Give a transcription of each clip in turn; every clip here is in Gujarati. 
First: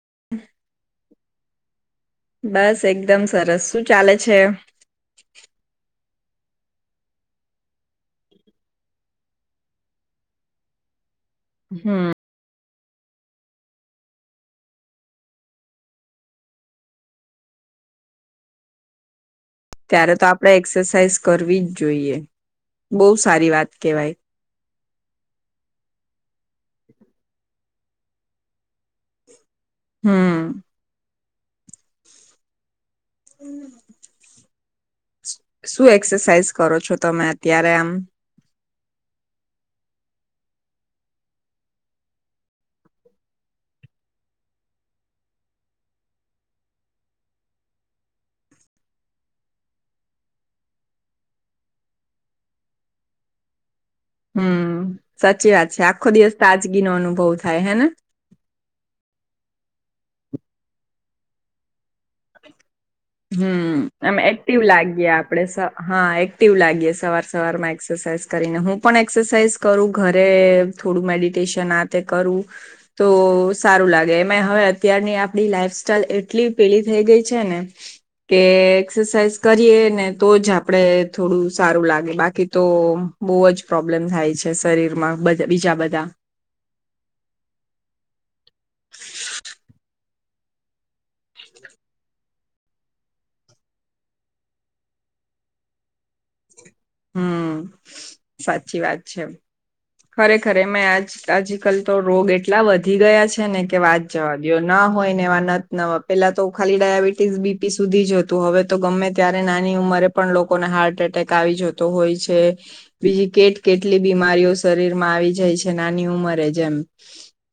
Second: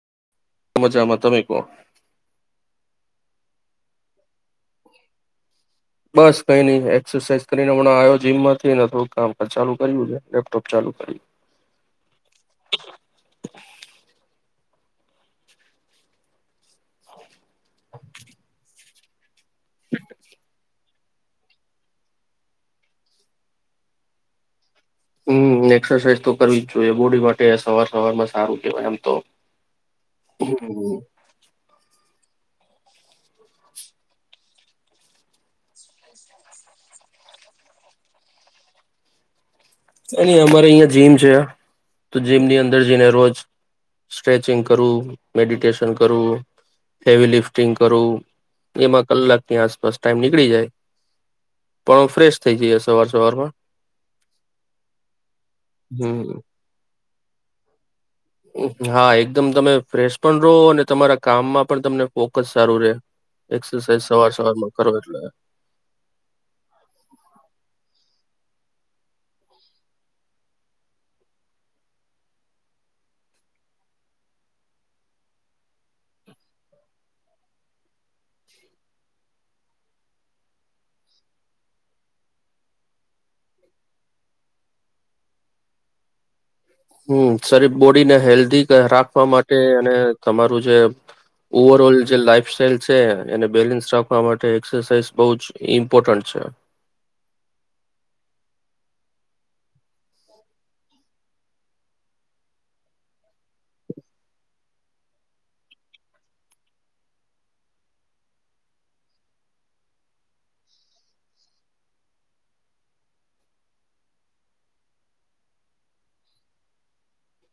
[inaudible] મજામાં, તમે કો? બસ એકદમ સરસ શું ચાલે છે. બસ કઈ નઈ એક્સરસાઇઝ કરીને હમણા આ્યો જીમમાંથી ને થોડું કામકા ચાલુ કર્યું છે લેપટોપ ચાલુ કર્યું. હમ. [inaudible] ત્યારે તો આપડે એક્સરસાઇઝ કરવીજ જોઈએ, બહ સારી વાત કહેવાય. હમ્મ, એક્સરસાઇઝ તો કરવી જ જોઈએ, બોડી માટે સવાર સવારમાં સારું. કેયમ તો હમ હ. હમ્મ. શું એક્સરસાાઈઝ કરો છો, તમે અત્યારે આમ? અમારે અહીં જીમ છે તો જીમની અંદર જઈને રોજ સ્ટ્રેચિંગ કરવું મેડિટેશન કરું હેવી લિફ્ટિંગ કરું એમાં કલાકની આસપાસ ટાઈમ નીકળી જાય પણ ફ્રેશ થઈ જઈએ સવાર સવારમાં. હમ્મ, સાચી વાત છે, આખો હમ દિવસ તાજગીનો અનુભ બહુ થાય હેને હા એકદમ તમે ફ્રેશ પણ રહો અને તમારા કામમાં પણ તમને ફોકસ સારું રહેે. હમમ એક્ટિવ લાગીએ એટલે આપડે હા એક્ટિવ લાગીએે સવાર સવારમાં એક્સસાઈઝ હું પણ એક્સરસાાઈઝ કરું ઘરે થોડું મેડિટેશન આ તે કરું તો સારું લાગે એમાં હવે અત્યારની આપડી લાઈફ સ્ટાઈલ એટલી પેલી થઈ ગઈ છે ને કે એક્સસાાઈઝ કરીએને તોજ આપણેે થોડું સારું લાગે બાકી તો બહુ જ પ્રોબ્લેમ થાય છે. શરીરમાં બીજા બધા હમ્મ શરીર બોડીને હેલ્દી રાખવા માટે અને તમારું જે ઓવરઓલ જે લાઈફ સ્ટાઈલ છે એને બેલેન્સ રાખવા માટે એક્સસાાઈઝ બહુ જ ઇમ્પોર્ટન્ટ છે. હમ્મ સાચી વાત છે. ખરેખર એમાંય આજ આજકાલ તો રોગ એટલા વધી ગયા છે. ને કે વાત જવા દિયો ન હોય ને એવા નથ નવા. પેલા તો ખાલી ડાયાબિટીસ બીપી સુધી જતું હવે તો ગમે ત્યારે નાની ઉંમરે પણ લોકોને હાર્ટ એટેક આવી જતો હોય છે. બીજી કેટલી બીમારીઓ શરીરમાં આવી જાય છે. નાની ઉંમરે જ એમ.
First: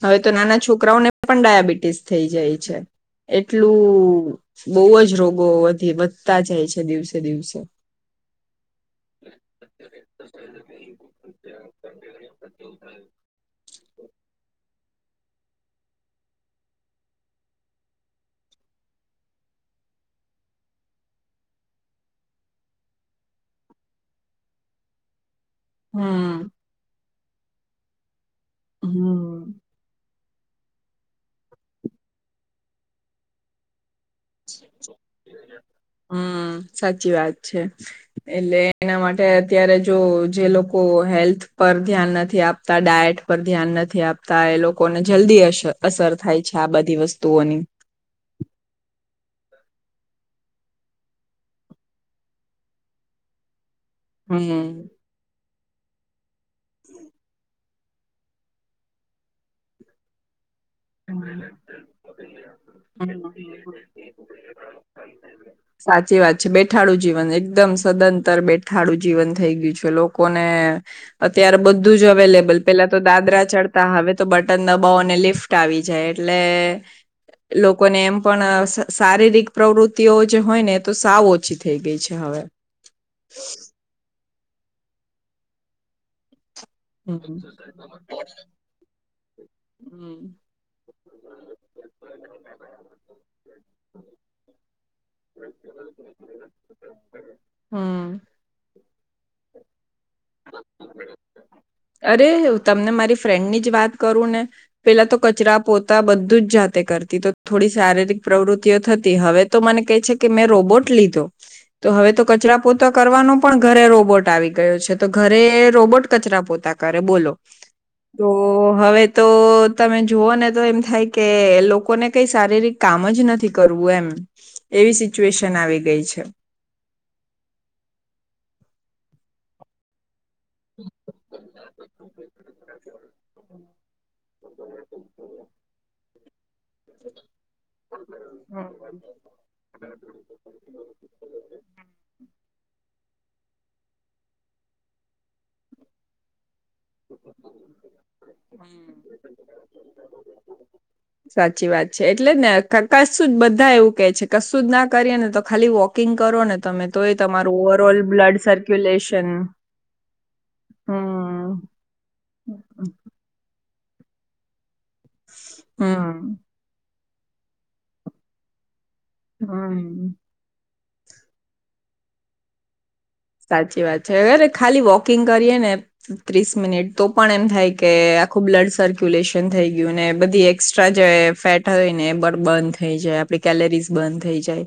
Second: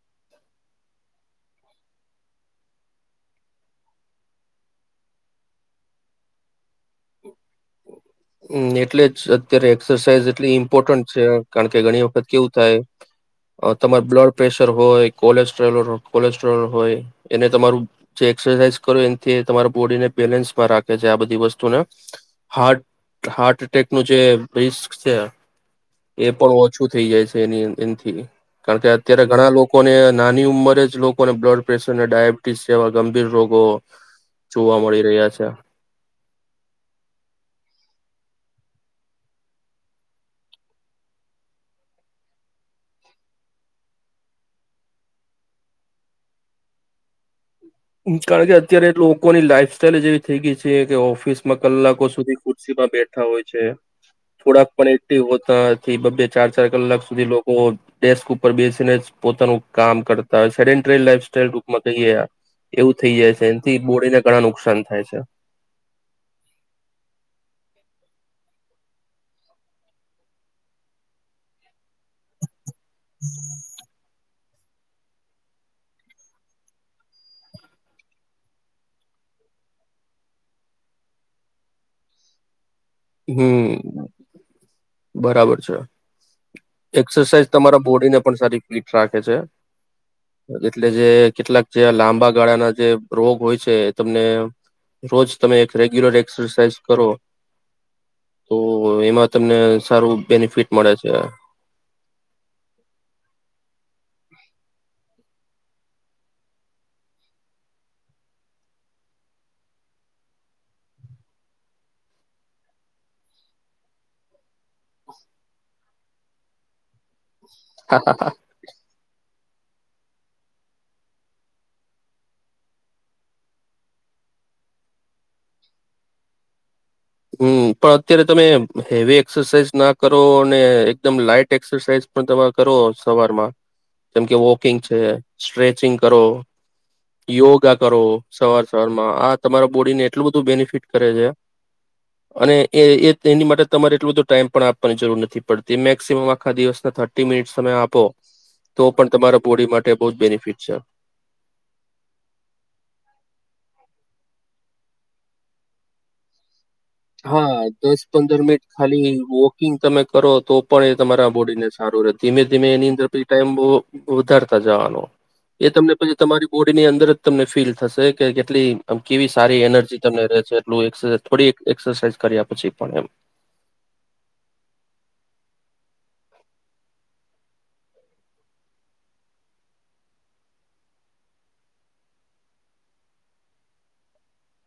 હવે તો નાના છોકરાઓને પણ ડાયાબિટીસ થઈ જાય છે. એટલું બહુ જ રોગો વધી વધતા જાય છે. દિવસે દિવસે. હમ્મ એટલે જ અત્યારે એક્સસાાઈઝ એટલી ઇમ્પોર્ટન્ટ છે કારણ કે ઘણી વખત કેવુ થાય તમારુ અ બ્લડપ્રેશર વધારે હોય, કોલેસ્ટ્રો કોલેસ્ટ્રલ હોય એને તમારું જે એક્સસાઇઝ કરો એનથી એ તમારા બોડીને બેલેન્સમાં રાખે છે આ બધી વસ્તુને હાર્ટ હાર્ટ એટેકનું જે રિસ્ક છે. એ હમ પણ ઓછું થઇ જાય છે. તેની એથી કારણ કે અત્યારે ઘણા હમ લોકોને નાની ઉંમરે જ લોકોને બ્લડ પ્રેશર ને ડાયાબિટીસ જેવા ગંભીર રોગો જોવા મળી રહ્યા છે હમ સાચી વાત છે. એટલે એના માટે અત્યારે જો જે લોકો હેલ્થ પર ધ્યાન નથી આપતા ડાયટ પર ધ્યાન નથી આપતા એ લોકોને જલ્દી અસર થાય છે આ બધી વસ્તુઓની. કારણ કે અત્યારે લોકોની લાઈફ સ્ટાઈલ જ એવી થઈ ગઈ છે કે ઓફિસમાં કલાકો સુધી ખુરશી માં બેઠા હોય છે. થોડાક હમ પણ એકટિવ હોતાજ નથી બે ચાર ચાર કલાક સુધી લોકો ડેસ્ક ઉપર બેસીને જ પોતાનું કામ કરતા હોય છે. સેન ટ્રેડ હમ લાઈફસ્ટાઈલ રૂપમાં કહીએ. એવું થઈ જાય છે એનાથી બોડીને ઘણા નુકસાન થાય છે સાચી વાત છે બેઠાડું જીવન એકદમ સતત તર બેઠાડું જીવન થઈ ગયું છે લોકોને, અત્યારે બધું બધું જ અવેલેબલ પેલા તો દાદરા ચડતા હવે તો બઘુ બટન દબાવોને લિફ્ટ આવી જાય એટલે, લોકોને એમ પણ શારીરિક પ્રવૃતિઓ જે હોય ને તો સાવ ઓછી થઈ ગઈ છે હવે. હમ બરાબર છે. હમ એક્સસાઇઝ તમારા બોડીને પણ સારી ફિટ રાખે છે, હમ એટલે જે કેટલાક જે લાંબા ગાળાના જે રોગ હોય છે એ તમને, રોજ તમે એક રેગ્યુલર એક્સસાઇઝ કરો. હમ. તો એમાં તમને સારું બેનિફિટ મળે છે. અરે તમને મારી ફ્રેન્ડની જ વાત કરું ને પેલા તો કચરાપોતા બધુ જ જાતે કરતી તો થોડી શારીરિક પ્રવૃત્તિઓ થતી હવે તો મને કહે છે. કે મેં રોબૉટ લીધો તો હવે તો કચરાપોતા કરવાનો પણ ઘરે રોબૉટ આવી ગયો છે. તો ઘરે રોબોટ કચરા પોતા તો કરે બોલો તો હવે તો તમે જુઓ ને તો એમ થાય કે એ લોકોને કઈ શારીરિક કામ જ નથી કરવું એમ એવી સિચ્યુએશન આવી ગઈ છે. હમ પણ અત્યારે તમે હેવી એક્સરસાઇઝ ના કર [unintelligible] નો એકદમ લાઈટ એક્સરસાઈઝ પણ તમે કરો સવારમાં જેમકે વોકિંગ છે. સ્ટ્રેચિંગ કરો યોગા કરો સવાર હમ સવારમાં આ તમારા બોડીને એટલું બધું બેનિફિટ કરે છે. અને એ એ એની માટે તમારે એટલો બધો ટાઈમ પણ આપવાની જરૂર નથી પડતી, મેક્સિમમ આખા દિવસના થર્ટી મિનિટ તમે આપો તો પણ તમારા બોડી માટે બહુજ બેનિફિટ છે. સાચી વાત છે એટલે કશુંજ ના કરીએ ને તો ખાલી વોકિંગ કરો ને તમે તો એ હા તમારું આ ઓવર ઓલ દસ બ્લડ પંદર મિનિટ ખાલીઇ સર્ક્યુલેશન વોકિંગ તમે કરો તો પણ એ તમારા હમ બોડીને સા હારું ધીમે ધીમે એની અંદર ફ્રી [unintelligible] ટાઈમો ઉતરતા જવાનું એ તમને પછી હમ તમારી બોડીની અંદર તમને ફીલ થશે કે કેટલી આમ કેવી સારી એનર્જી હમ તમને રે છે. એક થોડી [unintelligible] એક્સરસાઇઝ કર્યા પછી પણ એમ સાચી વાત છે. અરે ખાલી વોકિંગ કરીએને ત્રીસ મિનિટ તો પણ એમ થાય કેએ, આખું બ્લડ સર્ક્યુલેશન થઈ ગયું અને બધી એક્સ્ટ્રા જે ફેટ હોય ને એ બડ બન થઈ જાય આપડી કેલરીઝ બન થઈ જાય.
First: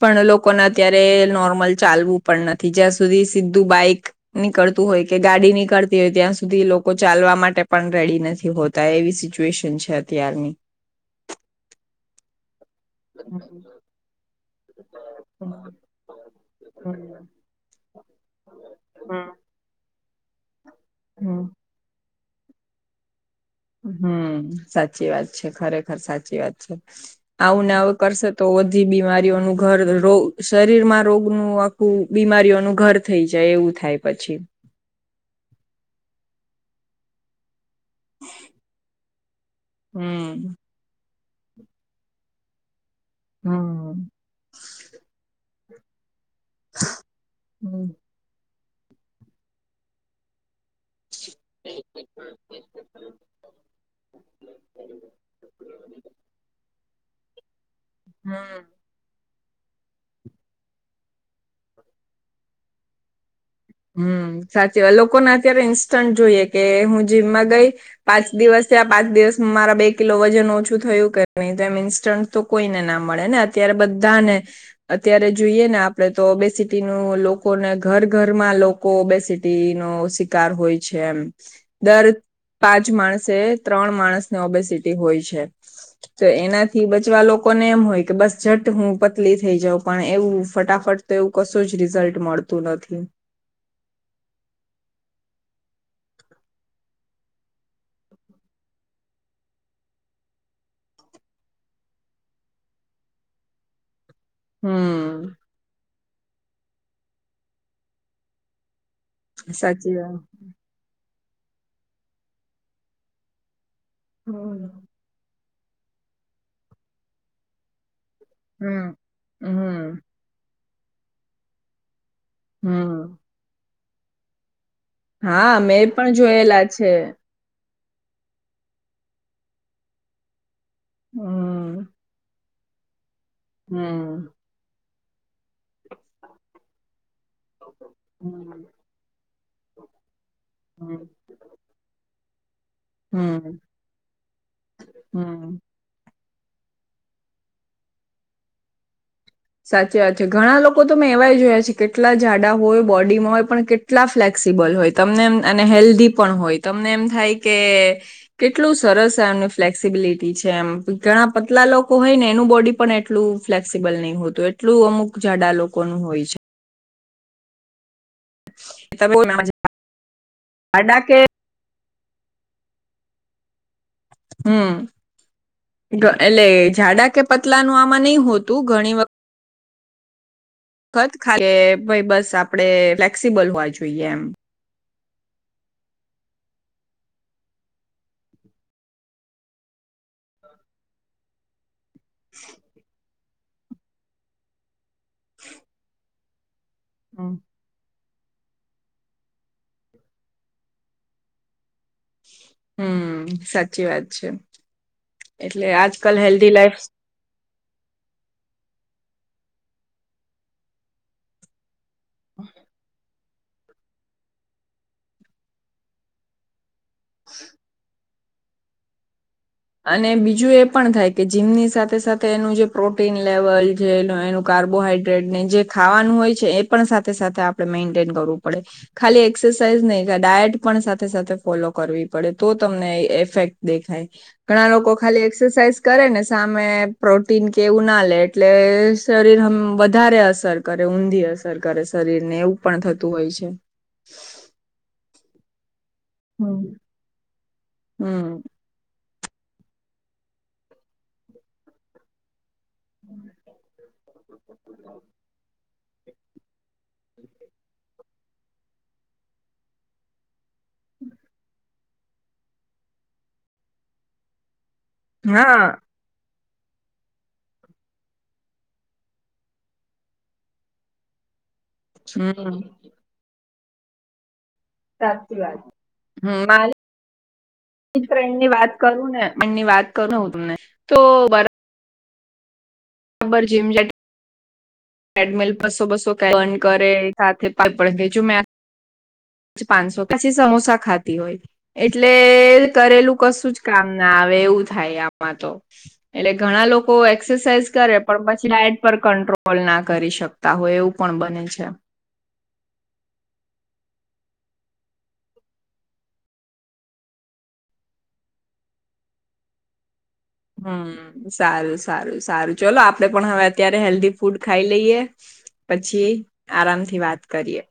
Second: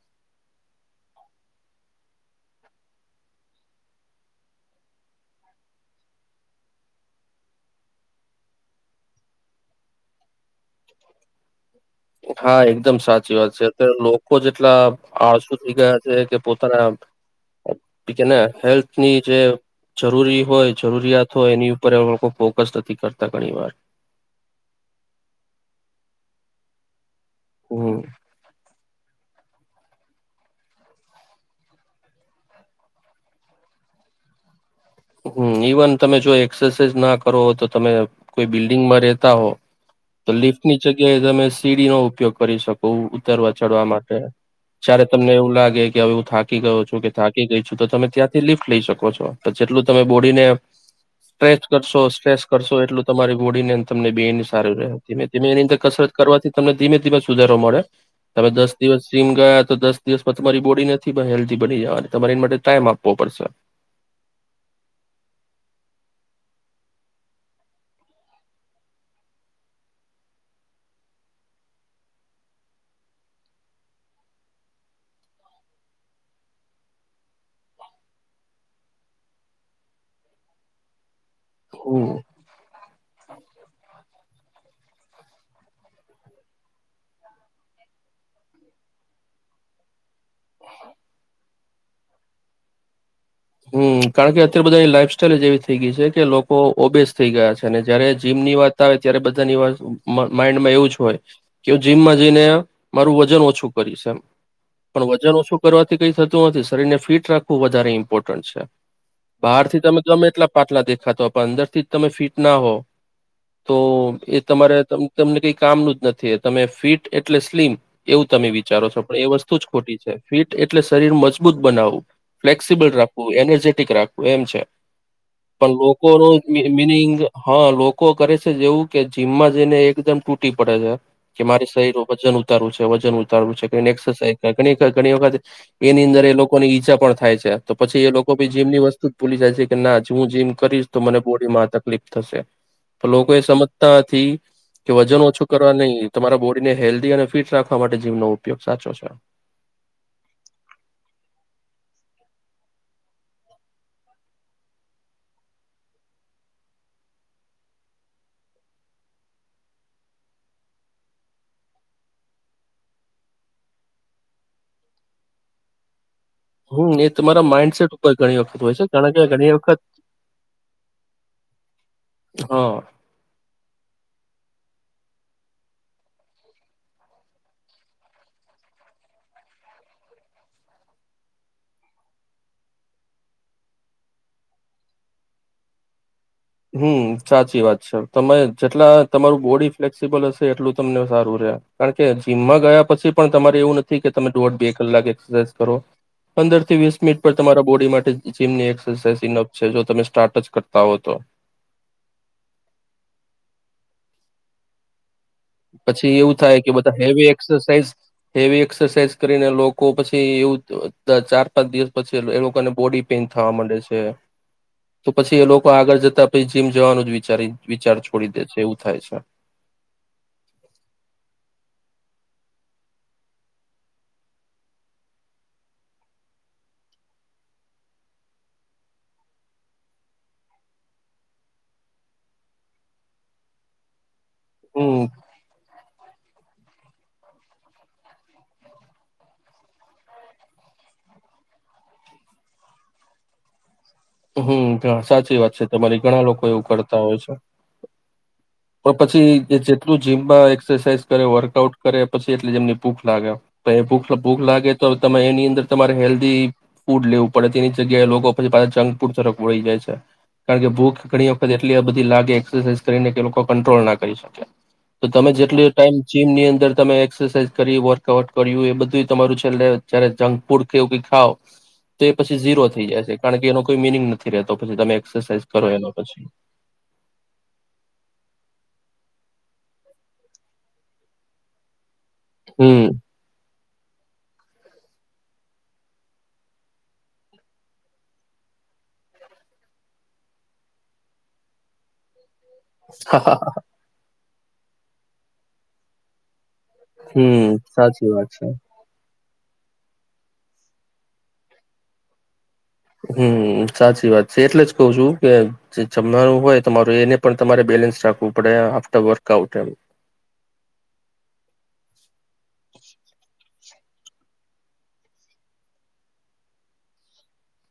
પણ લોકોને અત્યારે નોર્મલ ચાલવું પણ નથી. જ્યાં સુધી સીધું બાઈક નીકળતું હોય કે ગાડી નીકળતી હોય ત્યાં સુધી લોકો ચાલવા માટે પણ રેડી નથી હોતા એવી સિચ્યુએશન છે અત્યારની. ઓ ખાય [unintelligible] દમ સાચી વાત છે અત્યારે લો કો જેટલા આળસુ થઈ ગયા છે કે પોતાના બીજાને હેલ્થની જે જરૂરી હોય જરૂરિયાત હોય એની ઉપર એ [unintelligible] લોકો ફોકસ નથી કર હમ્મ સાચી વાત છે. ખરેખર સા ચી વાત છે. આવુંને આવ હમ કરશે તો અધી [unintelligible] બીમારી બીવાનુ [unintelligible] ઘર રોગ શરીર માં રોગનું આખું બીમારીઓનું ઘર થઈ જાય એવું થાય પછી હમ્મ ઈવન તમે જો એક્સરસાઇઝ ના કરો તો તમે કોઈ બિલ્ડિંગ માં રે તા હો તો હમ. લિફ્ટ નીચે કે કે તમે સીડી નો ઉપયોગ કરી શક બહુ ઉતરવા ચડવા હમ. માટે જય્યારે તમને એવું લાગ કે કે હવે હું થાકી ગયો છો કે થાકી ગઈ છું તો તમે ત્યાંથી લિફ લઈ શકો છો જેટલું તમે બોડીને સ્ટ્રેચ કરશો સ્ટ્રેસ કરશો એટલું તમારી બોડી તમને બે એની સારું રહેી ધીમે એની અંદર કસરત કરવાથી તમને ધીમે ધીમે સુધારો મળે. તમે હમ. દસ દિવસ જિ ગયા તો દસ દિવસમાં તમારી બોડી નથી પણ હેલ્ધી બની જવા અને તમારે એ માટે ટાઈમ આપવો પડશે. હમ સાચી વાત લોકોને અત્યારે ઈન્સ્ટન્ટ જોઈએ કે હું જીમમાં ગઈ પાંચ દિવસ થયા પાંચ દિવસ મારા બે કિલો વજન ઓછું થયું કે નઈ તો એમ ઈન્સ્ટન્ટ તો કોઈને ના મળે ને અત્યારે બધાને અત્યારે જોઈએ ને આપડે તો ઓબેસીટી ન લોકોને ઘર ઘર લોકો ઓબેસિટી નો શિકાર હોય છે એમ હમ દર પાંચ માણસે ત્રણ માણસને ઓબેસિટી હોય છે તો એનાથી બચવા લોકોને એમ હોય કે બસ ઝટ હું પતલી થઈ જાઉં પણ એવું ફટાફટ તો એવું કશું જ રિઝલ્ટ મળતું નથી. હ કારણ કે અત્યારે બધા લાઈફ સ્ટાઈલ એવી થઈ ગઈ છે કે લોકો ઓબેસ થઈ ગયા છે અનેને જયારે જીમની વાત આવે ત્યારે બધાની વાત માઈન્ડમાં એવું જ હોય કે હ જીમમાં જઈને મારું વજન ઓછું કરીશ એમ. પણ હમ વજન ઓછું કરવાથી કઈ થ તુ નથી શરીરને ફિટ રાખવું વધારે ઇમ્પોર્ટન્ટ છે. બહાર થી સાચી તમે વાત ગમે એટલા પાટલા દેખાતા હો. પણ અંદર થી તમે ફીટ ના હો તો એ હમ તમારે તમને કઈ કામનું જ નથી એ તમે ફીટ એટલે સ્લીમ એવું તમે વિચારો હમ છો પણ એ વસ્તુ જ ખોટી હમ છે ફીટ એટલે શરીર મજબૂત બનાવવું ફ્લેક્સિબલ હમ રાખવું એનર્જે ટિક રાખવું એમ છે. હા પણ મેં લોકો નો જોયેલા મિની છે મિનિંગ હા લોકો કરે છે જ એવું કે જીમમાં જઈને એકદમ પડે છે કે મારી હમ શરીરનું વજન ઉતરી ઉતારવું છે વજન વજન ઉતારવું છે કે એની હમ એક્સરસાઇ ઘણી વખત એની અંદર એ લોકોની ઈજા પણ થાય છે તો પછી એ લોકો હમ જેમની વસ્તુ ભૂલી જાય છે કે ના હું જીમ કરીશ તો હમ મને બોડીમાં આ તકલીફ થશે. પણ લોકો એ હમ સમજતા નથી કે વજન ઓછું હમ. કરવા નહી. તમારા બોડીને હેલ્ધી અને ફીટ રાખવા માટે જીમનો ઉપયોગ સાચો છે સાચી વાત છે ઘણા લોકો તો મેં એવાય જોયા છે કેટલા જાડા હોય બોડીમાં હોય પણ કેટલા ફ્લેક્સિબલ હોય તમને એમ અને હેલ્ધી પણ હોય તમને એમ થાય કે કેટલું સરસ એમને ફ્લેક્સિબિલિટી છે એમ ઘણા પતલા લોકો હોય ને એનું બોડી પણ એટલું ફ્લેક્સિબલ નહીં હો તો એટલું અમુક જાડા લોકો નું હોય છે હમ એ તમારા માઈન્ડસેટ [unintelligible] ઘણી વખત હોય છે કારણકે તમે ઘણી વખત આડા કે હા. હમ ગ એટલે જાડા કે પતલાનું આમાં નઈ હોતું ઘણી વખત ખત કે ભાઈ બસ આપડે ફ્લેક્સિબલ હોવા જોઈએ એમ. હમ સાચી વાત છે, તમે જેટલા તમારું બોડી ફ્લેક્સિબલ હશે એટલું તમને સારું રે. કારણ કે જીમમાં ગયા પછી પણ તમારે એવું નથી કે તમે દોઢ બે કલાક એક્સરસાઇઝ કરો, પંદર થી વીસ મિનિટ પર હમ. તમારા બોડી માટે જીમ ની એક્સરસાઇઝ ઇનપ છે જો તમે સ્ટાર્ટ જ કરતા હો તો. હમ સાચી વાત છે. એટલે પછી આજકાલ એવું હેલ્ધી થાય કે લાઈફ બધા હેવી એક એરસાઝ હેવી એક્સરસાઇઝ કરીને લોકો પછી એવું ચાર પાંચ દિવસ પછી એ એ લોકોને બોડી પેન થવા મંડે છે, તો પછી એ લોકો આગળ જતા પછી જીમ જવાનું જ વિચારી વિચારું છુ છોડી દે છે એવું થાય છે. અને બીજું એ પણ થાય કે જીમની સાથે સાથે તેનું જે પ્રોટીન લેવલ જે એનું કાર્બોહાઈડ્રેટ જે ખાવાનું હોય છે, એ પણ સાથે સાથે આપણે મેન્ટેન કરવું પડે. ખાલી એક્સરસાઇઝ નહી ડાયટ પણ સાથે સાથે ફોલો કરવી પડે તો તમને ઈફેક્ટ દેખાય. ઘણા લોકો હમ ખાલી એક્સરસાઇઝ કરે ને સામે પ્રોટીન કે એવું ના લે એટલે શરીર હમ વધારે અસર કરે ઊંધી અસર કરે શરીર ને એવું પણ થતું હોય છે. હમ સાચી વાત. એમાંથી ઘણા લોકો હમ એવું કરતા હોય છે. હમ. પણ પછી જેટલું જીમમાં એક્સરસાઇઝ કરે વર્કઆઉટ કરે પછી એટલે જેમની ભૂખ લાગે બે ભૂખ ત ભૂખ લાગે તો તમે એની અંદર તમારે હેલ્ધી ફૂડ લેવું પડે તેની જગ્યાએ લોકો લોકો પછી પાછા જંક ફૂડ તરફ વળી જાય છે કારણ કે ભૂખ ઘણી વખત એટલી બધી લાગે એક્સાઈઝ કરીને કે લોકો કંટ્રોલ ના કરી શકે તો તમે હા જેટલી ટાઈમ જીમ ની અંદર અંદર તમે એક્સરસાઇઝ કરી વર્કઆઉટ કર્યું એ બધું તમારું છેલ્લે જ્યારે જંક ફૂડ કે એવું કઈ ખાવ તે પછી હમ ઝીરો થઈ જાશે કારણ કે એનો કોઈ મિનિંગ નથી રહેતો. પછી તમે સાચી એક્સરસાઇઝ વાત કરો છે એનો પછી હમ્મ મારી ફ્રેન્ડ ની વાત કરું ને મનની વાત કરુંને હું તમને તો બરા હમ્મ. Gym jet. ટ્રેડમિલ બસો બસો કેલરી બન કરે સાથે પણ [unintelligible] પાંચસો પછી સમોસા ખાતી હોય એટલે કરેલું કશું જ કામ ના આવે. એવું થાય આમાં તો એટલે ઘણા લોકો હમ એક્સરસાઇઝ કરે સાચી પણ વાત છે પછી ડાયટ પર કંટ્રોલ કોલ ના કરી શકતા હોય એવું પણ બને છે. હમ સાચી વાત છે એટલે જ કહ છું કે જે જમવાનું હોય તમારું એને પણ તમારે બેલેન્સ રાખવું પડે આફ્ટર વર્કઆઉટ એમ. હમ સારું સારું સારું ચલો આપડે પણ હવે અત્યારે હેલ્ધી ફૂડ ખાઈ લઈએ પછી આરામથી વાત કરીએ.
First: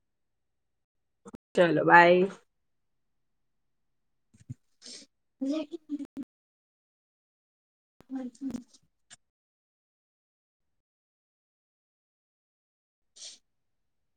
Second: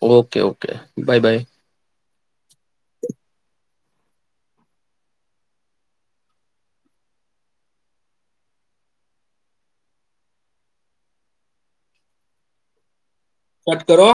ઓકે ઓકે બાય બાય ચલો બાય. [unintelligible] [unintelligible] સટ કરો